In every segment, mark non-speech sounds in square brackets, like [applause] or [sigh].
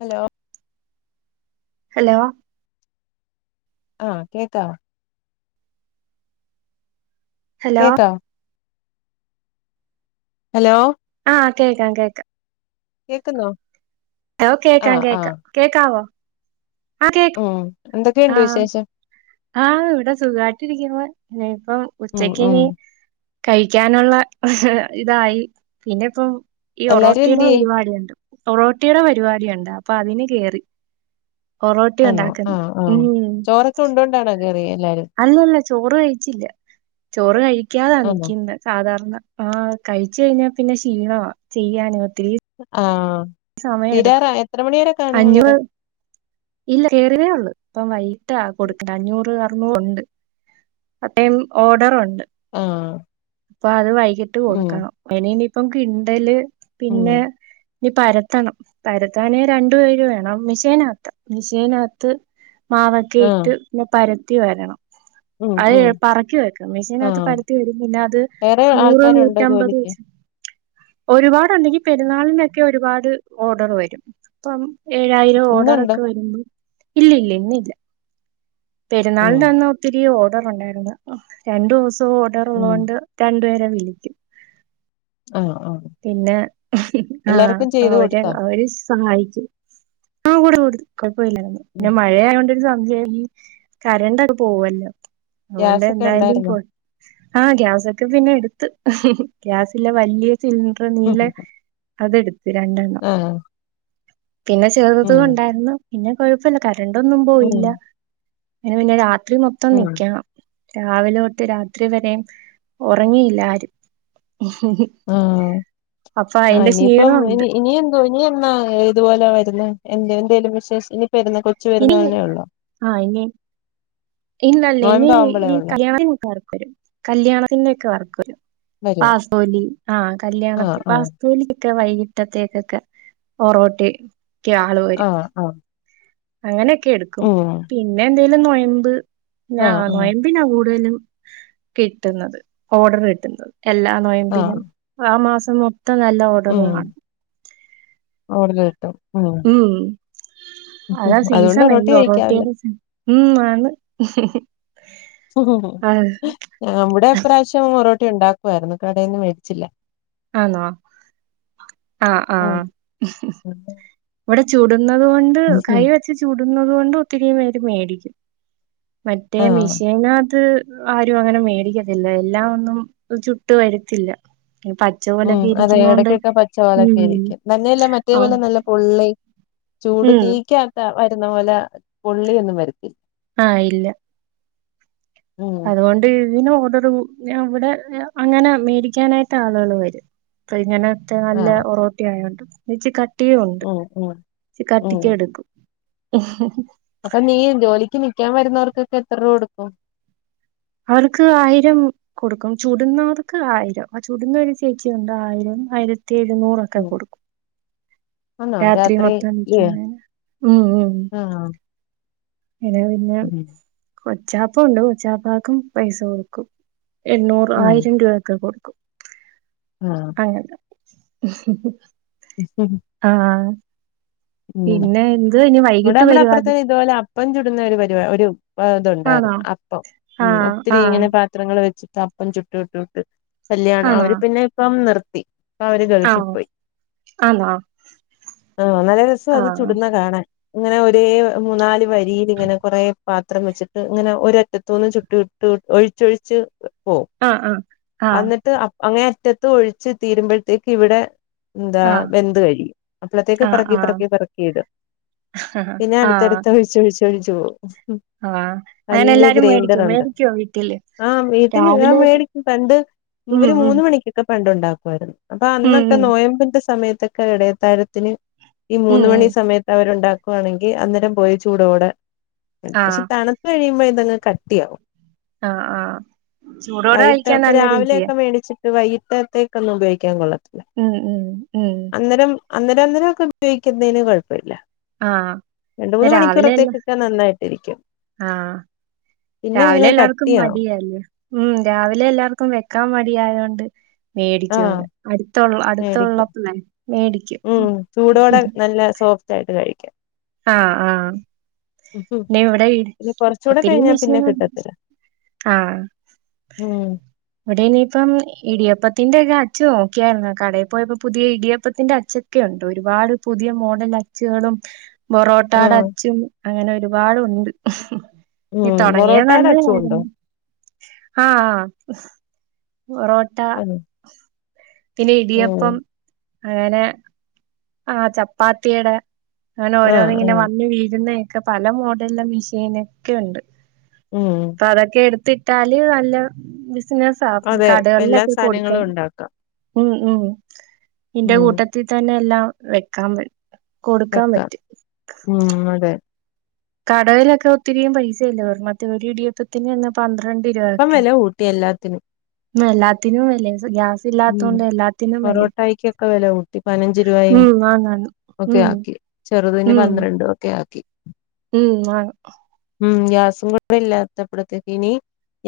Hello hello ആ കേക്കാവോ hello കേക്കാവോ ഹലോ ആ കേക്കാം കേക്ക കേക്കുന്നോ ഹലോ കേക്കാം ആഹ് ആഹ് കേക്കാം കേക്കാവോ ആ കേക് ഉം എന്തൊക്കെയുണ്ട് വിശേഷം? ആ ഇവിടെ സുഖായിട്ടിരിക്ക്ന്ന് ഞ പ്പോം ഉം ഉം ഉച്ചക്കിനി കഴിക്കാനുള്ള ഇതായി പിന്നെ ഇപ്പം ഈ എല്ലാരും ഓരോട്ടീടെ എന്തിയേ പരിപാടി ഉണ്ട് പൊറോട്ടിയുടെ പരിപാടിയുണ്ട് അപ്പൊ അതിന് കേറി ഒറോട്ടി ആന്നോ ഉണ്ടാക്കുന്ന് ആഹ് ആഹ് ഉം ചോറൊക്കെ ഉണ്ടോണ്ടാണൊ അല്ലല്ല ചോറ് കഴിച്ചില്ല ചോറ് കഴി ഴിക്കാതാ ആന്നോ നിക്കുന്നെ സാധാരണ ആഹ് കഴിച്ച് കഴിഞ്ഞാ പിന്നെ ക്ഷീണവാ ചെയ്യാന് ഒത്തിരി ആ ആ സമയം എടുക്കും അഞ്ഞൂറ് അന്നേരം ഇല്ല കയറിയതേ ഉള്ളു ഇപ്പ വൈകിട്ടാ കൊടുക്കാ അഞ്ഞൂറ് റുണ്ട് അത്രേം ഓഡറു ആഹ് അപ്പം അത് വയി കിട്ട് ഉം കൊടുക്കണം അയ്‌നിനി പ്പം കിണ്ടല് പിന്നെ ഉം ത്തണം പരത്താനെ രണ്ടു പേര് വേണം മിഷേനകത്ത മിഷേനകത്ത് മാവൊക്കെ ആഹ് ഇട്ട് പിന്നെ പര ത്തി വരണം. ഉം അത് ഉം പറക്കി വെക്കും. മെഷീനകത്ത് ആഹ് പരത്തി വരും പിന്നെ അത് വേറെ നൂറ്, ആൾക്കാരുണ്ടോ നൂറ്റമ്പത് ജോലിക്ക് വെച്ച് ഒരുപാട് ഉണ്ടെങ്കി പെരുന്നാളിന്റെ ഒക്കെ ഒരുപാട് ഓർഡർ വരും അപ്പം ഏഴായിരം ഓർഡറ് ഇന്നുണ്ടോ ഒക്കെ വരുമ്പം ഇല്ല ഇല്ല ഇന്നില്ല. ഉം പെരുന്നാളിന്റെ അന്ന് ഒത്തിരി ഓ ണ്ടായിരുന്നു ആ രണ്ടു ദൂസ തെ ഓർഡർ ഉം ഉള്ളോണ്ട് ര പേരെ വിളിക്കും. ആഹ് ആഹ് പിന്നെ ആഹ് എല്ലാർക്കും ചെയ്ത് അവര് കൊടുത്തോ അവര് സഹായിക്കും. ആ കൂടും കൂടും കൊയ് [unintelligible] ഉം പിന്നെ മഴയായൊണ്ട് സംശയം ഈ കരണ്ടൊക്കെ പോവല്ലോ അതൊണ്ട് ഗ്യാസൊക്കെ എന്തായാലും ഉണ്ടായിരുന്നോ പൊ ആഹ് ഗ്യാസൊക്കെ പിന്നെ എടുത്ത് ഗ്യാസില്ലേ വല്യ ചിന്ട്രാ നീലേ അതെട് രണ്ടെണ്ണം ആഹ് പിന്നെ ചെറുതും ഉം ഉണ്ടായിരുന്നു പിന്നെ കൊഴപ്പല്ല രണ്ടൊന്നും പോയില്ല ഉം പിന്നെ പിന്നെ രാ ത്രി മൊത്തം ഉം നിക്ക്യണം. രാവിലോട്ട് രാത്രി വരെ ഒറങ്ങിയില്ല ആരും ഹ് ഹ് ഉ ആ ഇനിയിപ്പം ഇനി [unintelligible] ഇനി എന്തോ ഇനി എന്നാ ഇത്പോലെ വരുന്ന എന്തേ ന്തേലു വിശേഷ ഇനി [unintelligible] ആ ഇനി ഇല്ലല്ല ഇനി നോയമ്പ് ആവുമ്പളേ ഈ ഒള്ളോ കല്ല്യാണ വരും കല്ല്യാണത്തിന്റെ ഒക്കെ വർക്ക് വരും വരുവോ വാസ്‌ഫോലി ആ ആഹ് കല്യാണത്തി ആഹ് വാസ്തോലി ക്കെ വൈകിട്ടത്തേക്കൊക്കെ ഒറോട്ടേ ആ ആ അങ്ങനെ ക്കെടുക്കും പിന്നെ എന്ത ല്ലനൊയമ്പ് നാ ആഹ് ആഹ് നോയംമ്പി നാ കൂടുതലും കിട്ട്ന്നത് ഓർഡർ കിട്ട്ന്നത് എല്ലാ ആഹ് നോയമ്പിനും ആ മാസ [unintelligible] ഇത്ത നല്ല ഉം ഓഡകളാണ് ഓർഡർ കിട്ടും ഉം മ്മ് അതാ അതുകൊണ്ട് സീസൺ ഇൻ ഒറോട്ടി ഒ കഴിക്കാല്ലോ റോട്ടിയി മ്മ് ആന്ന് ഹ് ഹ് ഹ്‌ ഹ് ഹ് നമ്മുടെ ഇപ്രാവശ്യം ഒറെ ഉണ്ടാക്കുവായിരുന്നു കടയിന്ന് മേടിച്ചില്ല ആന്നോ അ ആ ഉം ഹ് ഹ് ഇവടെ ചൂട് ന്നത് കൊണ്ട് കൈ ഉം വച്ച് ചൂട് ന്നത് കൊണ്ട് ഒത്തിരി പേര് മേടിക്കും മറ്റേ ആഹ് മിഷേനാത് ആരുവങ്ങനെ മേടിക്കത്തില്ല എല്ലാ ഒന്നും ചുട്ട് വരുത്തില്ല ഉം അതെ എടക്കൊക്കെ പച്ചപോലൊക്കെ ഉം ഇരിക്കും തന്നെയല്ല മറ്റേ ആ, പോലെ നല്ല പൊള്ളി ചൂട് ഉം തീക്കാക്കാ വത് ക്കുന്ന പോല പൊള്ളിയൊന്നും വരത്തി ആഹ് ഇല്ല ഉം അതുകൊണ്ട് [unintelligible] ഒരു ഇവിടെ അങ്ങനെ മേടിക്കാനായിട്ടാളുകള് വരും പ്പ ഇങ്ങനെ റ്റേ നല്ല ആഹ് ഒറോട്ടി ആയോണ്ട് ഇച്ചിക്ക ട്ടിയൊണ്ട് ഉം ഉം ച്ചിരി കട്ടിക്കെടുക്കും ഉം ഹ് അപ്പ നീ ജോലിക്ക് നിക്ക്യാൻ വരുന്നോർക്കൊക്കെത്തറുവ കൊടുക്കും അവർക്ക് ആയിരം കൊടുക്കും ചുടുന്നോർക്ക് ആയിരം ആ ചുടുന്നൊരു ചേച്ചിയുണ്ട് ആയിരം ആയിര ത്തിരുനൂറൊക്കെ ഉം കൊടുക്കും ആന്നോ രാത്രി മൊത്തം ഇല്ലേ നിക്കുന്നെ ഉം ഉം ആഹ് ഇത് പിന്നെ ഉം കൊച്ചാപ്പ ഉണ്ട് കൊച്ചാപ്പാക്കും പൈസ കൊടുക്കും എണ്ണൂറ് ഉം ആയിരം രൂപായൊക്കെ കൊടു ആഹ് അങ്ങനെ ആ ഉം പിന്നെ എന്ത് ഇനി വൈകിട്ട് പരിവാടി പ്പഞ്ചുടുന്ന ഒരു പരുവാ ഒരു ആണോ? അതൊണ്ടായിരുന്ന് അപ്പം ആ ഉം ഒത്തിരി ആ ഇങ്ങനെ പാത്രങ്ങള് വെച്ച് അപ്പം ചുട്ട് ചുട്ട് ചുട്ട് കല്ല്യാണ് ആണോ? അവര് പിന്നെ ഇപ്പം നിർ ത്തി അവര് ആ ഗൾഫിപ്പോയി ആണോ? ആ നല്ല രസ് രസാ ആ അത് ചുടുന്നെ കാണാൻ അങ്ങനെ ഒരേ മൂന്നാല് വ രീലിങ്ങനെ കൊറേ പാത്രം വെച്ചിട്ട് ഇങ്ങനെ ഒരറ്റത്തുന്ന് ചുട്ടി ഇട്ട് ഒഴിച്ചൊഴിച്ച് പോവും ആ ആ ആ ആ എന്നിട്ട് അങ്ങനെ മുറ്റത്ത് ഒഴിച്ച് തീരുമ്പോഴത്തേക്ക് ഇവിടെ എന്താ ബെന്ത് കഴി അപ്പോഴത്തേക്ക് ആ പെറുക്കി പെറുക്കി [unintelligible] പിന്നെ ആ ആ അടുത്തടുത്ത് [unintelligible] വിച്ചഴിച്ചോ ആ അങ്ങനെ വല്ല്യ എല്ലാരും ഗ്രൈൻഡർ മേടിക്കോ? ഉണ്ട് മേടിക്കോ വീട്ടില്? ആ വീട്ടിൽ ആ രാവിലെ ഒരു- മേടിക്കും പണ്ട് ഉം ഒരു ഉം മൂന്ന് മണിക്കൊക്കെ പണ്ട് ഉണ്ടാക്കുമായിരുന്നു അപ്പൊ ഉം അന്നൊക്കെ ഉം നൊയമ്പിന്റെ സമയത്ത് ത്തക്ക ഇടയത്താഴത്തിന് ഈ ഉം മൂന്ന് ഉം മണി സമയത്ത് അവരുണ്ടാ ക്കുവാണെങ്കിൽ അന്നേരം പോയി ചൂടോടെ പക്ഷെ ആഹ് തണുത്ത് കഴിയുമ്പോ അതങ്ങ് കട്ടിയാവും ആഹ് ആഹ് ചൂടോടെ കഴിക്കാൻ നല്ല രുചിയാ ഒരു വൈകിടത്തേക്ക ഒന്ന് ഉപയോഗിക്കാൻ കൊള്ളാം ഉം ഉം ഉം അന്നരം അന്നേരം ഒക്കെ ഉപയോക്കുന്നതിന് കുഴപ്പമില്ല ആഹ് രണ്ട് ഇന്ന് മൂന്ന് രാവിലെ എല്ലാ മണിക്കൂറത്തേക്കൊക്കെ നന്നായിട്ടിരിക്കും ആഹ് പിന്നെ രാവിലെ അങ്ങ് എല്ലാവർക്കും കട്ടിയാവും മടിയല്ലേ ഉം രാവിലെ എല്ലാർക്കും വെക്കാൻ മടി ആയോണ്ട് മേടിക്കും ആഹ് അതെ അടുത്തുള്ള മേടിക്കും അടുത്തുള്ളപ്പളേ മേടിക്കും ഉം ചൂടോടെ നല്ല സോഫ്റ്റ് ആയിട്ട് കഴിക്കാം ആഹ് ആഹ് ന്നെ ഇവിടെ പിന്നെ കുറച്ചൂടെ ഒത്തിരിയും കഴിഞ്ഞാ വിഷയ പിന്നെ കിട്ടത്തില്ല ആഹ് ഉം ഇവിടനിപ്പം ഇടിയപ്പ ത്തിന്റെയൊക്കെ അച്ചു നോക്കിയായിരുന്നു കടയിൽ പോയപ്പോ പുതിയ ഇടിയപ്പത്തിന്റെ അച്ചൊക്കെ ഉണ്ട് ഒരുപാട് പുതിയ മോഡൽ അച്ചുകളും ബൊറോട്ടാടെ ആഹ് അച്ഛും അങ്ങനെ ഒരുപാടുണ്ട് ഇ ഉം തുടങ്ങിയ പൊറോട്ടയുടെ അച്ചുണ്ടോ നല്ലതായിരുന്നു ഹാ ഹാ ഹ ബൊറോട്ട ആഹ് പിന്നെ ഉം ഇടിയപ്പം അങ്ങനെ ആഹ് ചപ്പാത്തിയുടെ അങ്ങനെ ആഹ് ഓരോന്ന് ഇങ്ങനെ ആഹ് വന്നു വീഴുന്നേ. ഒക്കെ പല മോഡലും മിഷീനൊക്കെ ഉണ്ട്. ഉം അതൊക്കെ എടു ത്തിട്ടാല് അല്ല ബി ബിസിനസാവും അതെ എല്ലാ കടകളിലൊക്കെ സാധനങ്ങളും കൊടുക്കണം. ഉണ്ടാക്കാം ഉം ഉം എന്റെ ഉം കൂട്ടത്തിൽ തന്നെ എല്ലാം. വെക്കാൻ പറ്റ വെക്കാം ഉം അതെ. കടയിലൊക്കെ ഒത്തിരി പൈസയില്ല മറ്റേ ഒരു ഇടിയപ്പത്തിന് എന്ന പന്ത്ര അപ്പം വിലകൂട്ടി എല്ലാത്തിനും. എല്ലാത്തിനും വിലയാ. ഗ്യാസ് ഉം ഇല്ലാത്തൊണ്ട എല്ലാത്തിന്നും വിലയാ പൊറോട്ടായിക്കൊക്കെ വില കൂട്ടി പതിനഞ്ച് രൂപയും ഉം ആണ് ആണ് ഒക്കെ ഉം. ആക്കി ചെറുതിന് ഉം പന്ത്രണ്ടും ഒക്കെ ആക്കി. ഉം ആണ് ഉം ഗ്യാസും കൂടെ ഇല്ലാത്തപ്പോഴത്തേക്കിനി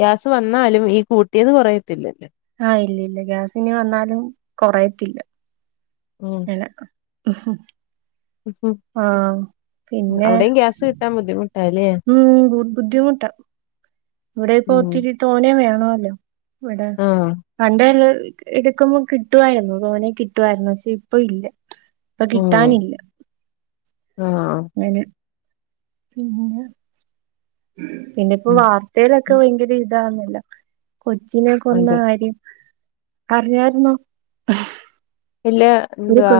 ഗ്യാസ് വന്നാലും ഈ കൂട്ടിയത് കൊറയത്തില്ലല്ലേ. ആഹ് ഇല്ല ഇല്ല ഗ്യാസി ഇനി വന്നാലും കൊറയത്തില്ല. ഉം ഇല്ല ആഹ് പിന്നെ അവിടെയും ഗ്യാസ് കിട്ടാൻ ബുദ്ധിമുട്ടാല്ലേ ഉം ബു ബുദ്ധിമുട്ടാ ഇവിടെപ്പോ ഉം ഒത്തിരി തോന്നെ വേ ല്ലോ ഇവിടെ ആഹ് പണ്ടല്ല ഇതക്കുമ്പോ കിട്ടുവായിരുന്നു തോനെ കിട്ടുയിരുന്നു പക്ഷെ ഇപ്പൊ ഇല്ല. ഇപ്പൊ ഉം കിട്ടാനില്ല ആഹ് പിന്നെന്ന പിന്നെ ഇപ്പ ഉം വാർത്തയിലൊക്കെ ഭയങ്കര വേറൊന്നുമില്ല. കൊച്ചിനെ കൊന്ന അതെ കാര്യം അറിഞ്ഞായിരുന്നോ ഇല്ല ഒരു കൊ എന്തവാ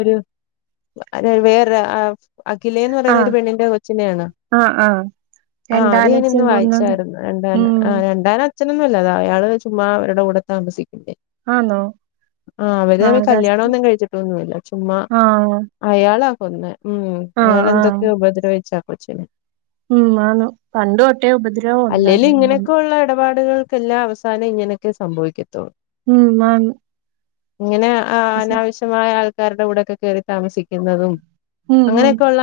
ഒരു അത് വേറെ അഖിലേന്ന് പറയുന്ന ഒരു ആഹ് പെണ്ണിന്റെ കൊച്ചിനെയാണൊ ആഹ് ആഹ് ആ അത് ഞാൻ രണ്ടാനച്ഛൻ ഇന്ന് കൊന്നത് വായിച്ചായിരുന്നു രണ്ടാണ് ഉം ആ രണ്ടാന അച്ഛനൊന്നുവല്ല അാ അയാള് ചുമ്മാ അവരുടെ കൂടെത്താമസിക്ക്ന്ന- ആന്നൊ ആഹ് കല്യാണം കഷ്ടം ഒന്നും കഴിച്ചിട്ടൊന്നുവില്ല. ചുമ്മാ ആഹ് അയാളാ പൊന്നെ ഉം ആഹ് ആഹ് അയാളെന്തൊക്കൊയൊ ഉപദ്രവിച്ചാ? കൊച്ചിനെ ഉം ആന്ന് പണ്ട് തൊട്ടേ ഉപദ്രവം ഒണ്ടാര്ന്നന്ന്. ആളുകൾക്കെല്ലാം അവസാനം ഇങ്ങനെയൊക്കെ സംഭവിക്കത്തുള്ളൂ ഉം മാന്ന് ഇങ്ങനാ ആ അനാവശ്യമായ ആൾ ആൾക്കാരുടെ കൂടെയൊക്കെ കേറി താമസിക്കുന്നതും ഉം ഉം അങ്ങനെയൊക്കെ ഒള്ള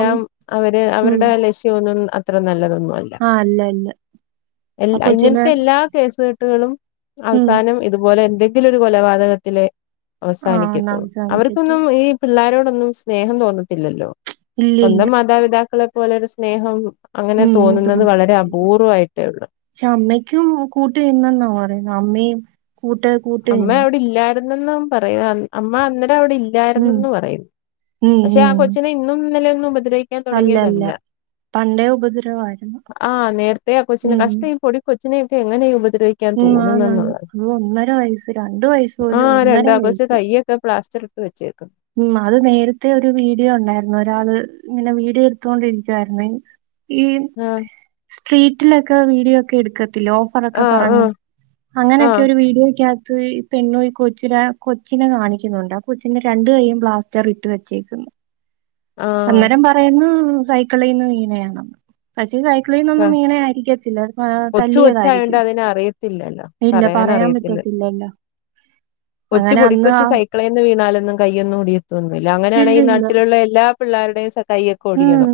അം അവര് ഉം അവരുടെ ലക്ഷ്യം ഒന്നും അ അത്ര നല്ലതൊന്നും അല്ല ആഹ് അല്ല ആ എല്ലാ കൊച്ചിനെ ഇങ്ങനത്തെ എല്ലാ കേസുക ട്ടുകളും ഉം അവസാനം ഇതുപോലെ എന്തെ ഇതിലൊരു കൊലപാതകത്തില് ആഹ് ഒന്ന് അവസാനിക്കത്തൊള്ളു അവസാനിക്കത്തു അവർക്കൊന്നും ഈ പിള്ളോരോട് ന്നും സ്നേഹം തോന്ന ല്ലല്ലോ ഇല്ലില്ല സ്വന്തം മാതാപിതാക്കള് പോലൊരു സ്നേഹം അങ്ങനെ ഉം തോന്നുന്നത് വളരെ അപൂർവമായിട്ടേ ഉള്ളൂ ക്ഷേ അമ്മയ്ക്കും കൂട്ട് ഇന്നെന്നാ പറയുന്നത് അമ്മയും കൂട്ട് കൂട്ട് നിന്ന് ര്ന്നെന്നും പറയാൻ അമ്മ അന്നി- ട്ടവിടെ ഉം. ഇല്ലാര്ന്നെന്ന് പറയും ഉം. പക്ഷെ ആ ഉം. കൊച്ചിനെ ഇന്നും ഇന്നലേം [unintelligible] ഉപദ്രവിക്കാൻ അല്ല അല്ല. തുടങ്ങിയതല്ല പണ്ടേ ഉപദ്രവായിരുന്നു. ആഹ്‌ നേരത്തെ ആ കൊച്ചിനെ ഉം. കഷ്ടം ഈ പൊടികൊച്ചി കൊച്ചിനെക്കെ എങ്ങനെയ ഉപദ്ര- ഉം ആന്നാന്ന് അതു ഒന്ന- ര വയസ്സ് രണ്ട് വയസ്സ് പോലും ഒന്നര വയസ്സ് വെച്ചേക്ക് ഉം അത് നേരത്തെ ഒരു വീഡിയോ ഉണ്ടായിരുന്നു ഒരാള് ഇങ്ങനെ വീഡിയോ എടുത്തൊണ്ടിരിക്കുവായിരുന്നെ ഈ ആ സ്ട്രീറ്റിലൊക്കെ വീഡിയോ ഒക്കെ എടുക്ക ത്തില്ലെ ഓഫറൊക്കെ ആ പറഞ്ഞ് ആ ആ അങ്ങനെയൊക്കെ ഒരു വീഡിയോക്കാ ഈ പെണ്ണുപോയി കൊച്ചിനെ കൊച്ചിനെ കാണിക്കുന്നുണ്ട് ആ കൊച്ചിനെ. രണ്ട് കൈയും പ്ലാസ്റ്റർ ഇട്ട് വെച്ചേക്കുന്നു. ആ അന്നേരം പറയുന്നു സൈക്കിളീന്ന് വീണേ ആണെന്ന് പക്ഷെ സൈ സൈക്കിളിന്നൊന്നും വീണെത് ആയിരിക്കത്തില്ല ആ കൊച്ചു കൊച്ചായോണ്ട് തല്ലിയതായിരിക്കും അതിനറിയത്തില്ലല്ലോ ഇല്ല പറയാൻ പറയാനറിയത്തില്ല പറ്റത്തില്ലല്ലോ അങ്ങനെ അന്ന് ആ. ന്നും കയ്യൊന്നൊടി തോന്നുന്നില്ല അങ്ങനെയാണെങ്കിൽ ഈ ഇല്ലില്ല നാട്ടിലുള്ള എല്ലാ. പിള്ളേരുടെ സൈ കയ്യൊക്കെ ഒടിയണം ഉം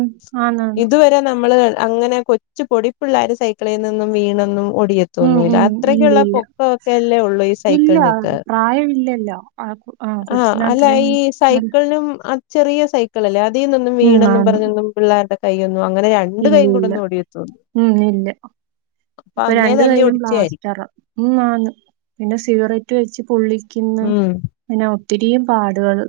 ആന്നാന്ന് ഇതുവരെ നമ്മള്. അങ്ങനെ കൊച്ചു പൊടിപ്പിള്ളാര് സൈക്കിളേനൊന്നും വീണൊന്നും. ഉം ഓടിയത്തൊന്നൂല്ല ഉം അത്രയ്ക്കുള്ള ഇല്ലില്ല പൊക്ക ഒക്കെ അല്ലേ ഉള്ളൂ ഈ ഇല്ല സൈക്കിളിനൊക്കെ ഇല്ല പ്രായമില്ലല്ലോ ആ കൊ- ആ അല്ല കൊച്ചിനത്രയും ഈ നല്ല സൈക്കിളിനും ആ. ചെറിയ സൈക്കിൾ അല്ലേ അ അതിയൊന്നു ഉം വീണെന്നും ആന്ന് പറഞ്ഞൊന്നും പിള്ളേരുടെ. കയ്യൊന്ന് ന്നും അങ്ങനെ രണ്ട് കൈ ഇല്ല കൂടെ ഇല്ല ഒന്നും ഒടിയ ഉം ഇല്ല ഇപ്പൊ അന്നേ രണ്ട് തല്ലി കൈയും ഒടിച്ചായിരിക്കും പ്ലാസ്റ്ററാ ഉം ആണ് പിന്നെ സിഗററ്റ് വെ ച്ച് പൊള്ളി ക്കുന്ന ഉം ഇങ്ങനെ. ഒത്തിരിയും പാടുകള്.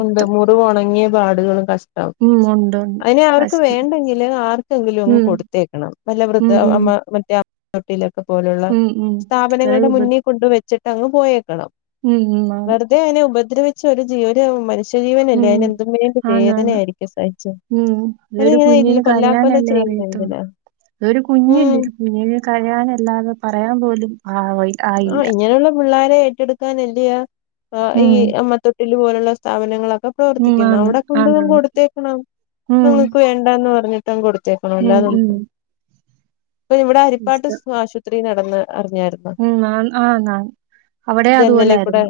ഉണ്ട് മുറിവൊണങ്ങിയ പാടുകളും കഷ് ടം ഉം ഉണ്ട് ഉണ്ട് അതിനെ അവർക്ക് പ്രശ്നം വേണ്ടെങ്കില് ആർക്കെങ്കിലും അങ്ങ് ഉം കൊടുത്തേക്കണം നല്ല വൃദ്ധ അമ്മ മറ്റേ തൊട്ടില പോലുള്ള ഇത്രയും സ്ഥാപനങ്ങളുടെ ഉപ മുന്നിൽ കൊണ്ടുവച്ച് ച്ചിട്ടങ്ങ് പോയേ ക്കണം ഉം ഉം. ആണ്. വെറുതെ അതിനെ ഉപദ്രവി ച്ച് ഒരു ജീവ [unintelligible] മനുഷ്യ ഉം ആണ് ആണ് സഹിച്ചെ ഉ അതൊരു അതിനിങ്ങനെ ഇല്ല കുഞ്ഞിന് കൊല്ലാക്കൊല കരയാനല്ലേ ചെയ്യുന്നെ അറിയത്തൊള്ളൂ എന്തിനാ അതൊരു ഉം കുഞ്ഞല്ലേ കുഞ്ഞിന് കരയാനല്ലാതെ പറയാൻ പോലും ആഹ വൈ ഓ ഇങ്ങനെയുള്ള പിള്ളേരെ ഏറ്റെടുക്കാനെ ചെയ്യാ ആഹ ഈ ഉം. അമ്മതൊട്ടിൽ പോലുള്ള സ്ഥാപനങ്ങളൊക്കെ ക്കെ ഉം. പ്രവർത്തിക്കുന്നു ആന്ന്. അവിടെ കൊണ്ടു ആന്നാന്ന്. കൊടുത്തേക്കണം ഉം. നിങ്ങൾക്ക് വേണ്ടന്ന് പറഞ്ഞ് ട്ടം കൊടു കേക്കണം ഉം ഉം. അല്ലാതൊന്നും അപ്പ ഇവിടെ അരിപ്പാട്ട് ഇഷ്ടം. ആശു നടന്ന് അറിഞ്ഞായിരുന്നു ഉം. ആന്ന് ആന്നാന്ന്. അവിടെയും ജെന്നലെ കൂടെ അതുപോലായിരുന്നു.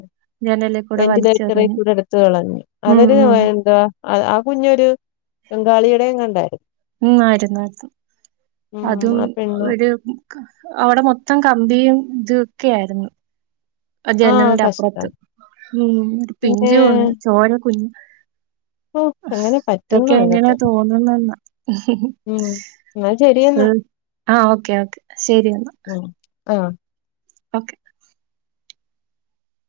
ജനലിൽ കൂടെ വെന്റിലേറ്ററെ വലിച്ചെറിഞ്ഞ്. കൂടെ എടുത്ത് കളഞ്ഞു ഉം അവർ ഉം. എന്തവാ ആ കുഞ്ഞൊരു ബംഗാളിയുടെ എങ്ങാണ്ടായിരുന്നു ഉം ആയിരുന്നുആയിരുന്നു ഉം അതും ആ പെണ്ണു ഒരു അവിടെ മൊത്തം കമ്പിയും ഇതൊക്കെ ആയിരുന്നു അ ആഹ് ജനലിന്റെ അപ്പുറത്ത് കഷ്ടം ഒരു പിന്നെ പിഞ്ചു കുഞ്ഞ് ചോര കുഞ്ഞ് ഓ അങ്ങനെ പറ്റുന്നു ഇതൊക്കെ എങ്ങനെ ഇതൊക്കെ തോന്നുന്നെന്ന ഉം എന്നാ ശരിയെന്നാ ഉം ആ ഓക്കെ ഓക്കെ ശെരി ഉ ആഹ് ഓക്കെ